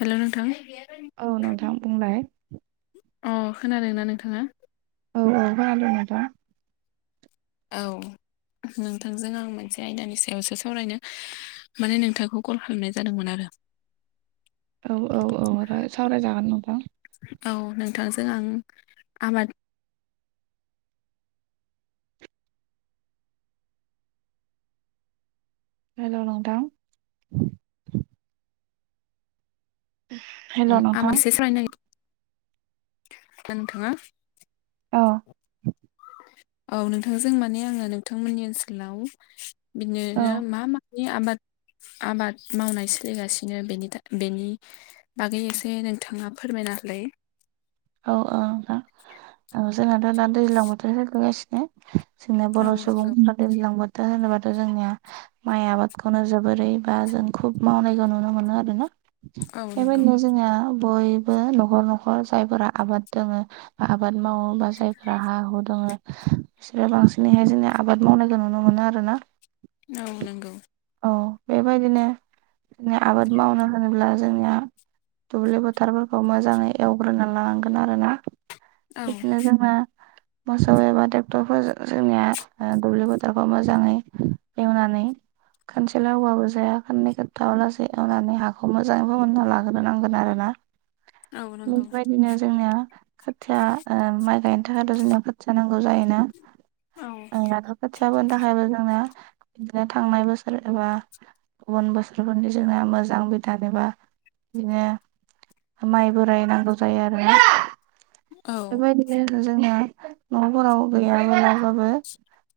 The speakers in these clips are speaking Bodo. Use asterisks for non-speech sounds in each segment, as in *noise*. हेलौ नोंथां। औ नोंथां बुंलाय? अ खोनादोंना नोंथाङा? औ औ नंगौ खोनादों नोंथां। औ नोंथांजों आं मोनसे आयदानि सायावसो सावरायनो माने नोंथांखौ कल खालामनाय जादोंमोन आरो? औ औ औ सावरायजागोन नोंथां। औ नोंथांजों आं आबाद हेलौ नोंथां। हेल' *unintelligible* नोंथां नागिरदों नोंथाङा औ औ नोंथांजों माने आङो नोंथांमोननि ओनसोलाव औ बिदिनो मा मानि आबाद आबाद मावनाय सोलिगासिनो बेनि बेनि बागै एसे नोंथाङा फोरमाय? नालै औ औ नोंथां औ जोंनाथ' दा दैज्लां बोथोर होगोगासिनो जोंना बर' औ सुबुं नंगौ फोरा दैज्लां बो दा होनोबाथ' जोंनिया माइ आबादखौनो जोबोरै बा जों खुब मावनायखौ नुनो मोनो आरोना। औ नंगौ बेबायदिनो जोङो बयबो न'खर न'खर जायफोरा आबाद दोङो आबाद मावोबा जायफोरा हा हु दङ बिसोरो बांसिनैहाय जोंना आबाद मावनायखौ नुनो मोनो आरो ना। औ नंगौ औ बेबायदिनो जों आबाद मावनो होनोब्ला जोंनिया दुब्लि फोथारफोरखौ मोजाङै एवग्रोना लानां गोन आरोना औ बिदिनो जोंना मोसौ एबा ट्रेक्टरफोर जोंनिया ओ दुब्लि बोथोरखौ मोजाङै एवनानै खानसेल' एवबाबो जाया खाननै खनथामलासै एवनानै हाखौ मोजाङैबो मोनना लाग्रो नांगोन आरो ना। औ नंगौ। ओ खोथिया ओ माइ गायनो थाखायथ' जोंयाव खाथिया नांगौ जायोना। औ ओं दाथ' खोथियाफोनो थाखायबो जोंना बिदिनो थांनाय बोसोर एबा गुबुन बोसोरफोरनि जोंनाना मोजांबिदानबा बिदिनो माइ बोराय नांगौ जायो आरोना औ बेबायदिनो जोना न'फोराव गैया गैयालाबाबो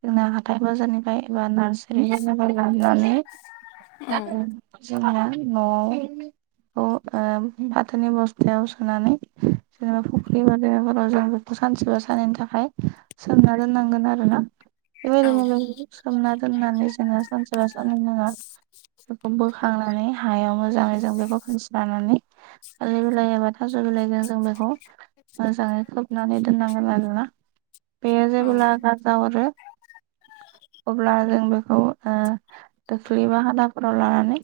जोंना हाथाइ बाजारनिफ्राय एबा नारसारि बा ननि औ उम जोंना न'आव अ ओ फाथोनि बस्थायाव सोनानै जेनेबा फुख्रि बदमाफोराव जों बेखौ सानसेबा सानननि थाखाय सोमना दोननांगोन आरो ना बेबायदिनो बे औ सोमना दोननानै जोङो सानसेबा साननै उनाव बेखौ बोखांनानै हायाव मोजाङै जों बेखौ फिनस्रिनानै लानानै थालिर बिलाइ एबा थाज' बिलाइजों जों बेखौ मोजाङै खोबनानै दोननांगोन आरोना बेयो जेब्ला गारजा हरो अब्ला जों बेखौ खौ ओ थसि बा हादाफोराव लानानै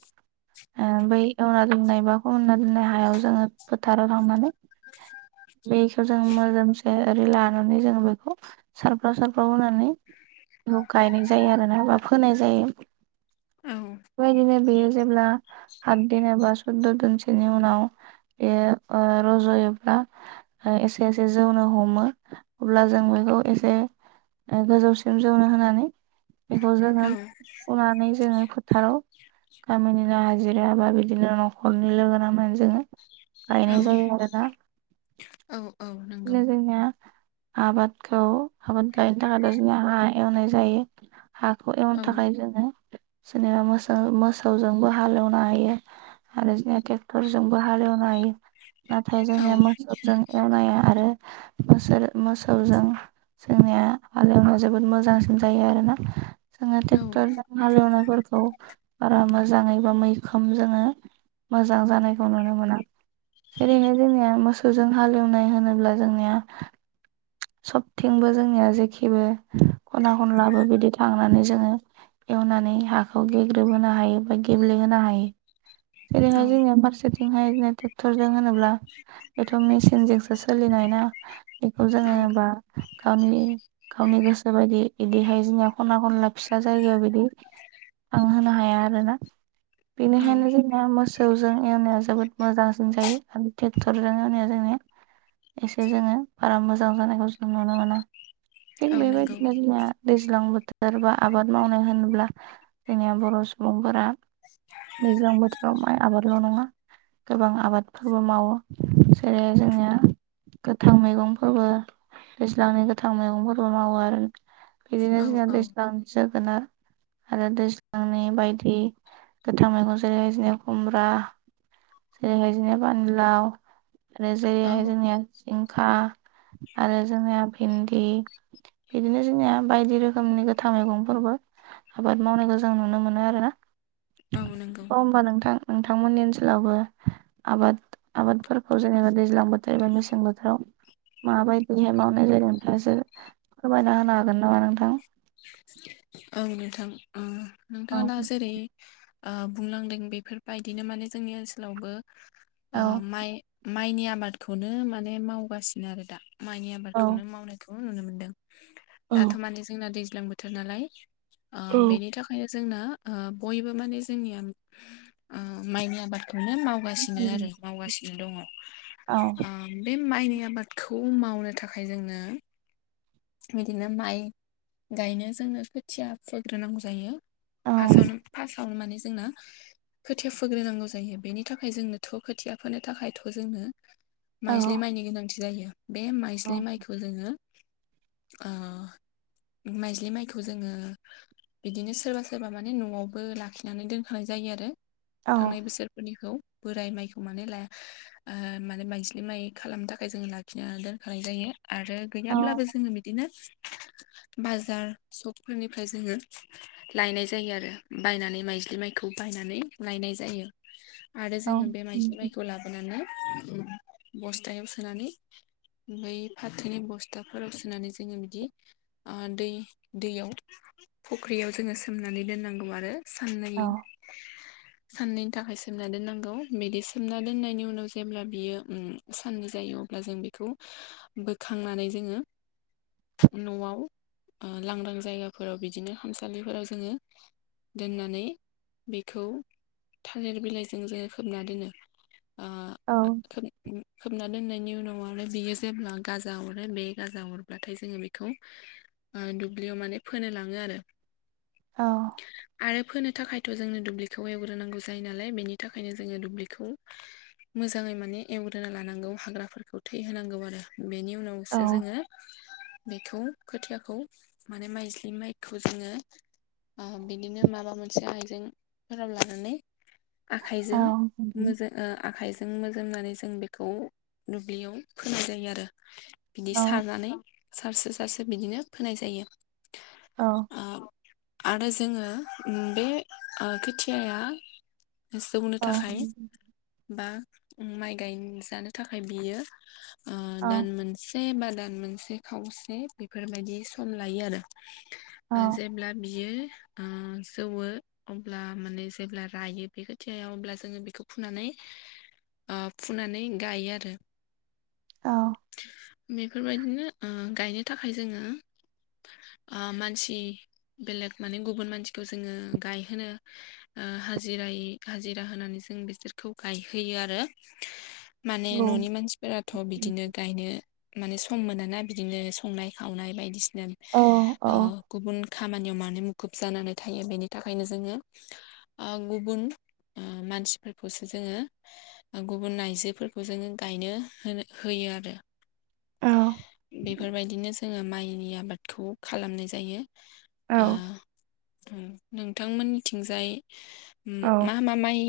ओ बै एवना दोंनाय बा फोमोना दोंनाय हायाव जोङो फोथाराव थांनानै आ *inaudible* बेखौ जों मोजोमसे ओरै लानानै जों बेखौ सारफ्राव सारफ्राव होनानै गायनाय जायो आरोना बा फोनाय जायो औ बेबायदिनो बेयो जेब्ला हत दिन एबा सुदद' दिनसोनि उनाव बेयो ओ रज'योब्ला एसे एसे जौनो हमो अब्ला जों बेखौ एसे गोजौसिम जौनो होनानै बेखौ जोङो फुनानै जोङो फोथाराव थ' गामिनिनो हाजिरा बा बिदिनो न'खरनि लोगोनांनानै जोङो औ गायनाय औ जायो जोना औ औ नंगौ लोगोनिया आबादखौ आबाद गायनो थाखायथ' दजनिया हा एवनाय जायो हाखौ एवनो औ थाखाय जोङो जेनेबा मो मोसौजोंबो हालेवनो हायो आरो जोंया ट्रेक्टरजोंबो हालेवनो हायो नाथाय औ जोंनिया मोसौजों एवनाया आरो मोस मोसौजों जोंनिया हालेवनायाव जोबोद मोजांसिन जायो आरोना जोंहा क्टरजों हालैनाय फोरखौ खौ बारा मोजाङै बा मैखोम जोङो मोजां जानायखौ नुनो मोना जेरैहाय जोंनिया मोसौजों हालेवनाय होनोब्ला जोंनिया सबथिंबो जोंनिया जेखेबो खना खनलाबो बिदि थांनानै जोङो एवनानै हाखौ गेग्रोबहोनो हायो बा गेब्लेहोनो हायो औ जेरैहाय जोंनिया बाखसाथिंजाय ट्रेक्टर जों होनोब्ला बेथ' मेसिनजोंसो सोलिनानै बेखौ जोङो औ बा गामि गावनि गोसो बायदि बिदिहाय जोंनि खना खनला फिसा जायगायाव बिदि थां होनो हाया आरोना औ बेनिखायनो जों मोसौजों एवनाया जोबोद मोजांसिन जायो आरो ट्रेक्टरजों एवनाया जोंनिया एसे जोङो बारा मोजां जानायखौ जों नुनो मोना थिग औ नंगौ बेबायदि जोंहा दैजां बोथोर बा आबाद मावनो होन्ला जोंनिया बर' सुबुंफोरा दैजां बोथोर माइ आबादल' नङा गोबां आबादफोरबो मावो जेरै जोंनिया गोथां मैगंफोरबो दैज्लांनि गोथां मैगंफोरबो मावो आरो बिदिनो औ जोंहा औ दै जोब गोन आरो दैज्लांनि बायदि गोथां मैगं जेरै खुमब्रा जेरैखायदिनो फानिलाव आरो औ जेरैहाय जोंनिया जिंखा आरो जोंनिया भिन्दि बिदिनो जोंनिया बायदि रोखोमनि गोथां मैगंफोरबो आबाद मावनायखौ जों नुनो मोनो आरोना औ नंगौ अ होनबा नोंथां नोंथांमोननि ओनसोलावबो आबाद आबाद फोर हजनिब दैजां बोथोर बा मेसें बोथोराव माबायदिहाय मावनाय ज जादों नोंथासो फोरमायना होनो हागोन नामा नोंथां औ नोंथां उम औ नोंथाङ दा जेरै ओ बुंलांदों बेफोरबायदिनो माने जोंनि ओनसोलावबो औ ओ माइ माइनि आबादखौनो माने मावगासिनो आरो दा माइनि औ आबादखौनो मावनायखौ नुनो मोनदों! औ दाथ' माने जोंना दैज्लां बोथोर नालाय ओ औ बेनि थाखायनो जोंना ओ बयबो माने जोंनिया ओ माइनि आबाद नो मावगासिनो आरो मावगासिनो दङ! औ ओ बे माइनि आबादखौ मावनो थाखाय जोंनो बिदिनो माइ गायनो जोङो खोथिया फोग्रोनांगौ जायो! औ फासआवनो फार्स्टआवनो माने जोंना खोथिया फोग्रोनांगौ जायो बेनि थाखाय जोंनोथ' खोथिया फोनो थाखायथ' जोंनो माइज्लि माइनि गोनांथि जायो बे माइज्लि माइखौ जोङो ओ माइज्लि माइखौ जोङो बिदिनो सोरबा सोरबा माने न'आवबो लाखिनानै दोनखानाय जायो आरो! औ थांनाय बोसोरफोरनिखौ बोराइ माइखौ माने ओ माने माइजिलि माइ खालामनो थाखाय जों लाखिना दोनखानाय जायो! आरो औ गैयाब्लाबो जोङो बिदिनो बाजार सपफोरनिफ्राय जोङो लायनाय जायो आरो बायनानै माइज्लि माइखौ! खौ बायनानै लायनाय जायो आरो जोङो बे मायज्लि माइखौ लाबोनानै बस्थायाव सोनानै बै फाथोनि बस्था फोराव सोनानै जोङो बिदि ओ दै दैयाव फख्रियाव जोङो सोमनानै साननै नांगौ आरो थाखाय सोमना दोननांगौ बिदि सोमना दोननायनि उनाव जेब्ला बियो साननो जायो अब्ला जों बे खौ बोखांनानै जोङो न'आव लांदां जायगाफोराव बिदिनो खामसालिफोराव जोङो दोननानै बेखौ थालिर बिलाइजों जोङो खोबना दोनो आ खोबना दोननायनि उनाव आरो बियो जेब्ला गाजा अरो बे राजा अरब्लाथाय जोङो बेखौ दुब्लियाव माने फोनो लाङो आरो! आरो फोनो- बे थाखायथ' जोंनो दुब्लिखौ एवग्रोनांगौ जायो नालाय बेनि थाखायनो जोङो दुब्लिखौ मोजाङै माने एवग्रोना लानांगौ हाग्राफोरखौ थै होनांगौ आरो बेनि उनावो औ जोङो बेखौ खोथियाखौ माने माइज्लि माइखौ जोङो आ बिदिनो माबा मोनसे आइजेंफोराव लानानै आखाइजों मोजां ओ आखाइजों जों मोजोमनानै जों बेखौ दुब्लियाव फोनाय जायो आरो बिदि औ सारनानै सारसो सारसो बिदिनो फोनाय जायो! औ ओ आरो जोङो बे खोथियाया जौनो औ थाखाय बा माइ गायजानो थाखाय बियो ओ दान मोनसे बादान मोनसे खावसे बेफोरबायदि सम लायो आरो औ जेब्ला बियो जौवो अब्ला माने जेब्ला रायो बे खोथिया अब्ला जोङो बेखौ फुनानै गायो आरो! औ बेफोरबायदिनो गायनो थाखाय जोङो मानसि बेलेग माने गुबुन मानसिखौ जोङो गायहोनो ओ हाजिराय हाजिरा होनानै जों बिसोरखौ गायहोयो आरो माने न'नि मानसिफोराथ' बिदिनो गायनो माने सम मोन ना बिदिनो संनाय खावनाय बायदिसिना औ ओ गुबुन खामानियाव मानो मुखुब जानानै थायो बेनि थाखायनो जोङो ओ गुबुन मानसिफोरखौसो जोङो गुबुन आइजोफोरखौ जोङो गायनो होनो होयो! बे आरो! बेफोरबायदिनो जोङो माइनि आबादखौ खालामनाय जायो! ओ औ नोंथांमोननिथिंजाय मा मा माइ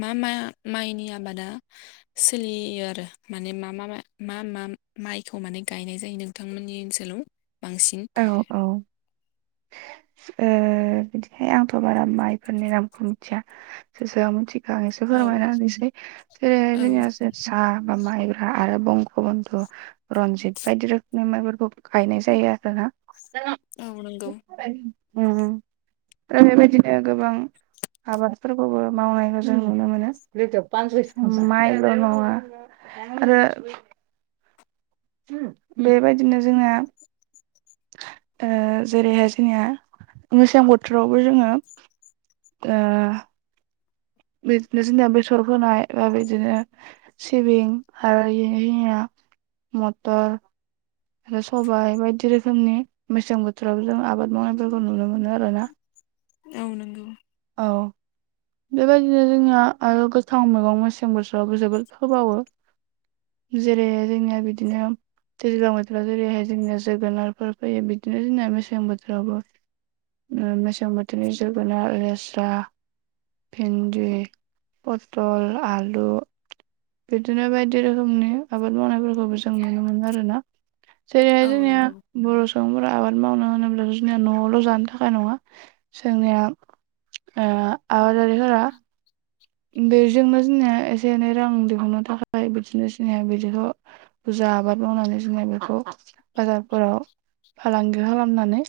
मा मा माइनि आबादा सोलियो आरो माने मा मा मा मा माइखौ माने गायनाय जायो नोंथांमोननि ओनसोलाव? बांसिन औ औ ओ बिदिहाय आंथ' बारा माइफोरनि रामखौ मिथिया सोर सोरां मिथि आं एसे औ फोरमायना होनसै जेरै औ जोंनिया जोसा बा माइब्रा आरो बंख' बन्ध' रनजित बायदि रोखोमनि माइफोरखौ गायनाय जायो आरोना औ नंगौ दा बेबायदिनो गोबां आबादफोरखौबो मावनायखौ जों नुनो मोनो माइल' नङा आरो बेबायदिनो जोंना ओ जेरैहाय जोंनिया मेसें बोथोरावबो जोङो ओ बिदिनो जोंनिया बेसर फोनाय बा बिदिनो सिबिं आरो जोंनिया मटर आरो सबाय बायदि रोखोमनि मेसें बोथोराव जों आबाद मावनायफोरखौ नुनो मोनो आरोना औ नंगौ औ बेबायदिनो जोंनिया आरो गोथां मैगं मेसें बोथोरावबो जोबोद फोबावो जेरै जोंनिया बिदिनो दैज्लां बोथोराव जेरैहाय जोंनिया जोगोनारफोर फैयो बिदिनो जोंना मेसें बोथोरावबो मेसें बोथोरनि जोगोनार लेस्रा भिन्दि पटल आलु बिदिनो बायदि रोखोमनि आबाद मावनायफोरखौबो जों नुनो मोनो आरोना जेरैहाय औ जोंनिया नंगौ बर' सुबुंफोरा आबाद मावनो होनोब्ला' जोंनिया न'आवल' जानो थाखाय नङा जोंनिया ओ आबादारिफोरा बेजोंनो जोंनिया एसे एनै रां दिहुननो थाखाय बिदिनो जोंनिया बिदिखौ बुरजा आबाद मावनानै जोङो बेखौ बाजारफोराव फालांगि खालामनानै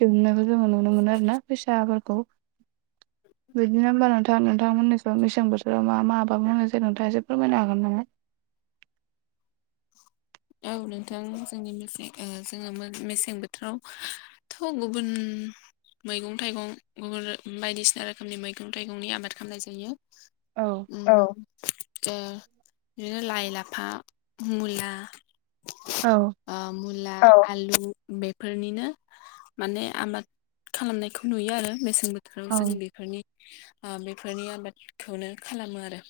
दिहुननायखौ जोङो नुनो मोनो आरोना फैसाफोरखौ बिदिनो होनबा नोंथां नोंथांमोननि मेसें बोथोराव मा मा आबाद मावनाय जायो नोंथाङा एसे फोरमायनो हागोन ना औ नोंथां जोंनि मेसें जोङो मेसें बोथोरावथ' गुबुन मैगं थाइगं गुबुन बायदिसिना रोखोमनि मैगं थाइगंनि आबाद खालामनाय औ जायो औ ओ बिदिनो लाय लाफा मुला औ ओ मुला औ आलु बेफोरनिनो माने आबाद खालामनायखौ नुयो आरो मेसें बोथोराव औ बोथोराव जों बेफोरनि बेफोरनि आबादखौनो खालामो आरो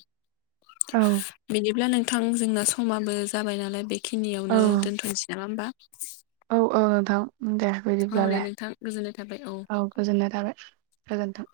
औ बिदिब्ला नोंथां जोंना समाबो जाबाय नालाय बे खिनियावनो औ दोनथ'नोसै नामा होमबा! औ औ नोंथां दे औ दे बिदिब्लालाय। नोंथां गोजोननाय थाबाय औ गोजोननाय थाबाय। गोजोनथों